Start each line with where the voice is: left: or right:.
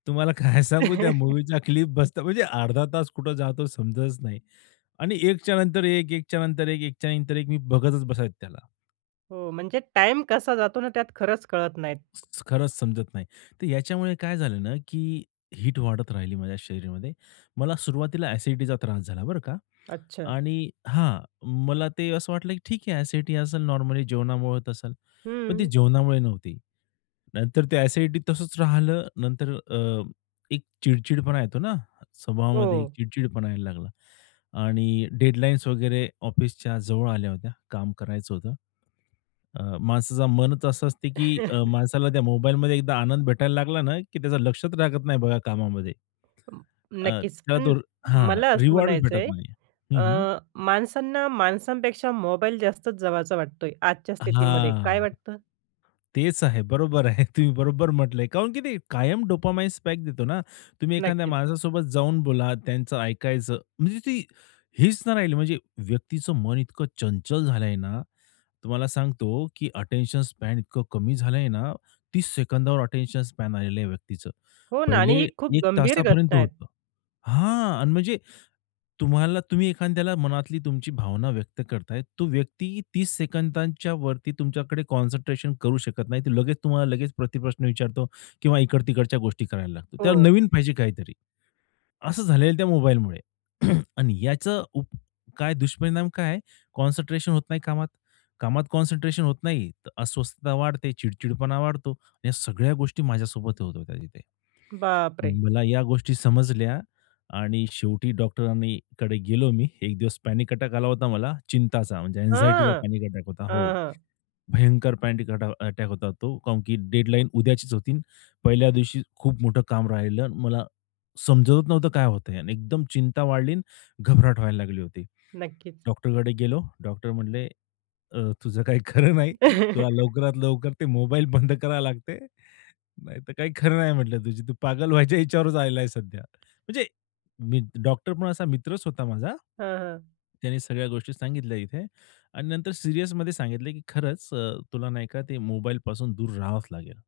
left: तुम्हाला काय सांगू त्या मूव्हीचा क्लिप बसता म्हणजे अर्धा तास कुठं जातो समजतच नाही. आणि एकच्या नंतर एक, एकच्या नंतर एक, एकच्या नंतर एक मी बघतच बसायचं त्याला.
right: हो. म्हणजे टाईम कसा जातो ना, त्यात खरंच कळत नाहीत.
left: खरंच समजत नाही. तर याच्यामुळे काय झालं ना, की हीट वाढत राहिली माझ्या शरीरामध्ये. मला सुरुवातीला एसिडिटीचा त्रास झाला, बरं का.
right: अच्छा.
left: आणि हां. मला ते असं वाटलं, की ठीक आहे एसिडिटी असेल नॉर्मली जेवणामुळे होत असेल. पण ते
right: हम्म.
left: जेवणामुळे नव्हती, नंतर ते एसिडिटी तसंच राहिले नंतर अ, एक चिड-चिडपणा येतो ना? स्वभावामध्ये
right: हो.
left: चिड-चिडपणा यायला लागला आणि डेडलाईन्स वगैरे ऑफिसच्या जवळ आल्या होत्या काम करायचं होतं. अ, माणसाचं मनच असं असतं, की अ, माणसाला त्या मोबाईलमध्ये एकदा आनंद भेटायला लागला ना, की त्याचं लक्षच राहत नाही, बघा कामामध्ये.
right: अं,
left: अ,
right: नक्कीच.
left: त्यात
right: पण
left: और हां.
right: मला असं
left: रिवॉर्ड
right: म्हणायचं
left: भेटत
right: आहे,
left: नाही. हं, हं.
right: अ, माणसांना, माणसांपेक्षा मोबाईल जास्तच जवळचा वाटतोय आजच्या स्थितीमध्ये, काय
left: हां.
right: वाटतं?
left: तेच आहे, बरोबर आहे. तुम्ही बरोबर म्हटलंय, काऊन की ते कायम डोपामाइन स्पाइक देतो ना. तुम्ही एखाद्या
right: नक्कीच.
left: माणसासोबत जाऊन बोला त्यांचं ऐकायचं, म्हणजे ती हीच नाही राहिली म्हणजे व्यक्तीचं मन इतकं चंचल झाल आहे ना. तुम्हाला सांगतो की अटेन्शन स्पॅन इतकं कमी झाल आहे ना, 30 सेकंदावर अटेन्शन स्पॅन आलेलं आहे व्यक्तीचं.
right: हो ना. आणि
left: पहिले
right: ही खूप
left: 1
right: गंभीर
left: तासापर्यंत
right: घटना आहेत.
left: होतं. हां, अन् म्हणजे, तुम्हाला तुम्ही एखाद्याला मनातली तुमची भावना व्यक्त करताय. तो व्यक्ती 30 सेकंदांच्या वरती तुमच्याकडे कॉन्सन्ट्रेशन करू शकत नाही. ते लगेच तुम्हाला लगेच प्रतिप्रश्न विचारतो किंवा इकड-तिकडच्या गोष्टी करायला लागतो. त्यावर
right: हो.
left: नवीन पाहिजे काहीतरी. असं झालेलं त्या मोबाईलमुळे आणि याचं उप काय दुष्परिणाम काय आहे. कॉन्सन्ट्रेशन होत नाही कामात, कामात कॉन्सन्ट्रेशन होत नाही. तर अस्वस्थता वाढते, चिड-चिडपणा वाढतो. या सगळ्या गोष्टी माझ्यासोबत होत होत्या तिथे.
right: बाप रे!
left: मला या गोष्टी समजल्या आणि शेवटी डॉक्टरांनी कडे गेलो मी. एक दिवस पॅनिक अटॅक आला होता मला, चिंताचा म्हणजे अँनक्झाइटीचा
right: हां,
left: पॅनिक अटॅक होता. हो.
right: हां, हां.
left: भयंकर पॅनडिक अटॅा अटॅक होता तो. काऊनकी डेडलाईन उद्याचीच होती, पहिल्या दिवशी खूप मोठं काम राहिलं. मला समजतच नव्हतं काय होतंय आणि एकदम चिंता वाढली अन् घबराट व्हायला लागली होती.
right: नक्कीच.
left: डॉक्टरकडे गेलो, डॉक्टर म्हणले, "अ, तुझं काही खरं नाही, तुला लवकरात लवकर ते मोबाईल बंद लागते. नाहीतर काही खरं नाही म्हटलं तुझी तू पागल व्हायच्या ह्याच्यावरच आलेला सध्या." म्हणजे मी डॉक्टर पण असा मित्रच होता माझा.
right: हां, हां.
left: त्यांनी सगळ्या गोष्टी सांगितल्या इथे आणि नंतर सीरियसमध्ये सांगितलं, की खरंच अ, तुला नाही का, ते मोबाईल पासून दूर रहावाच लागेल.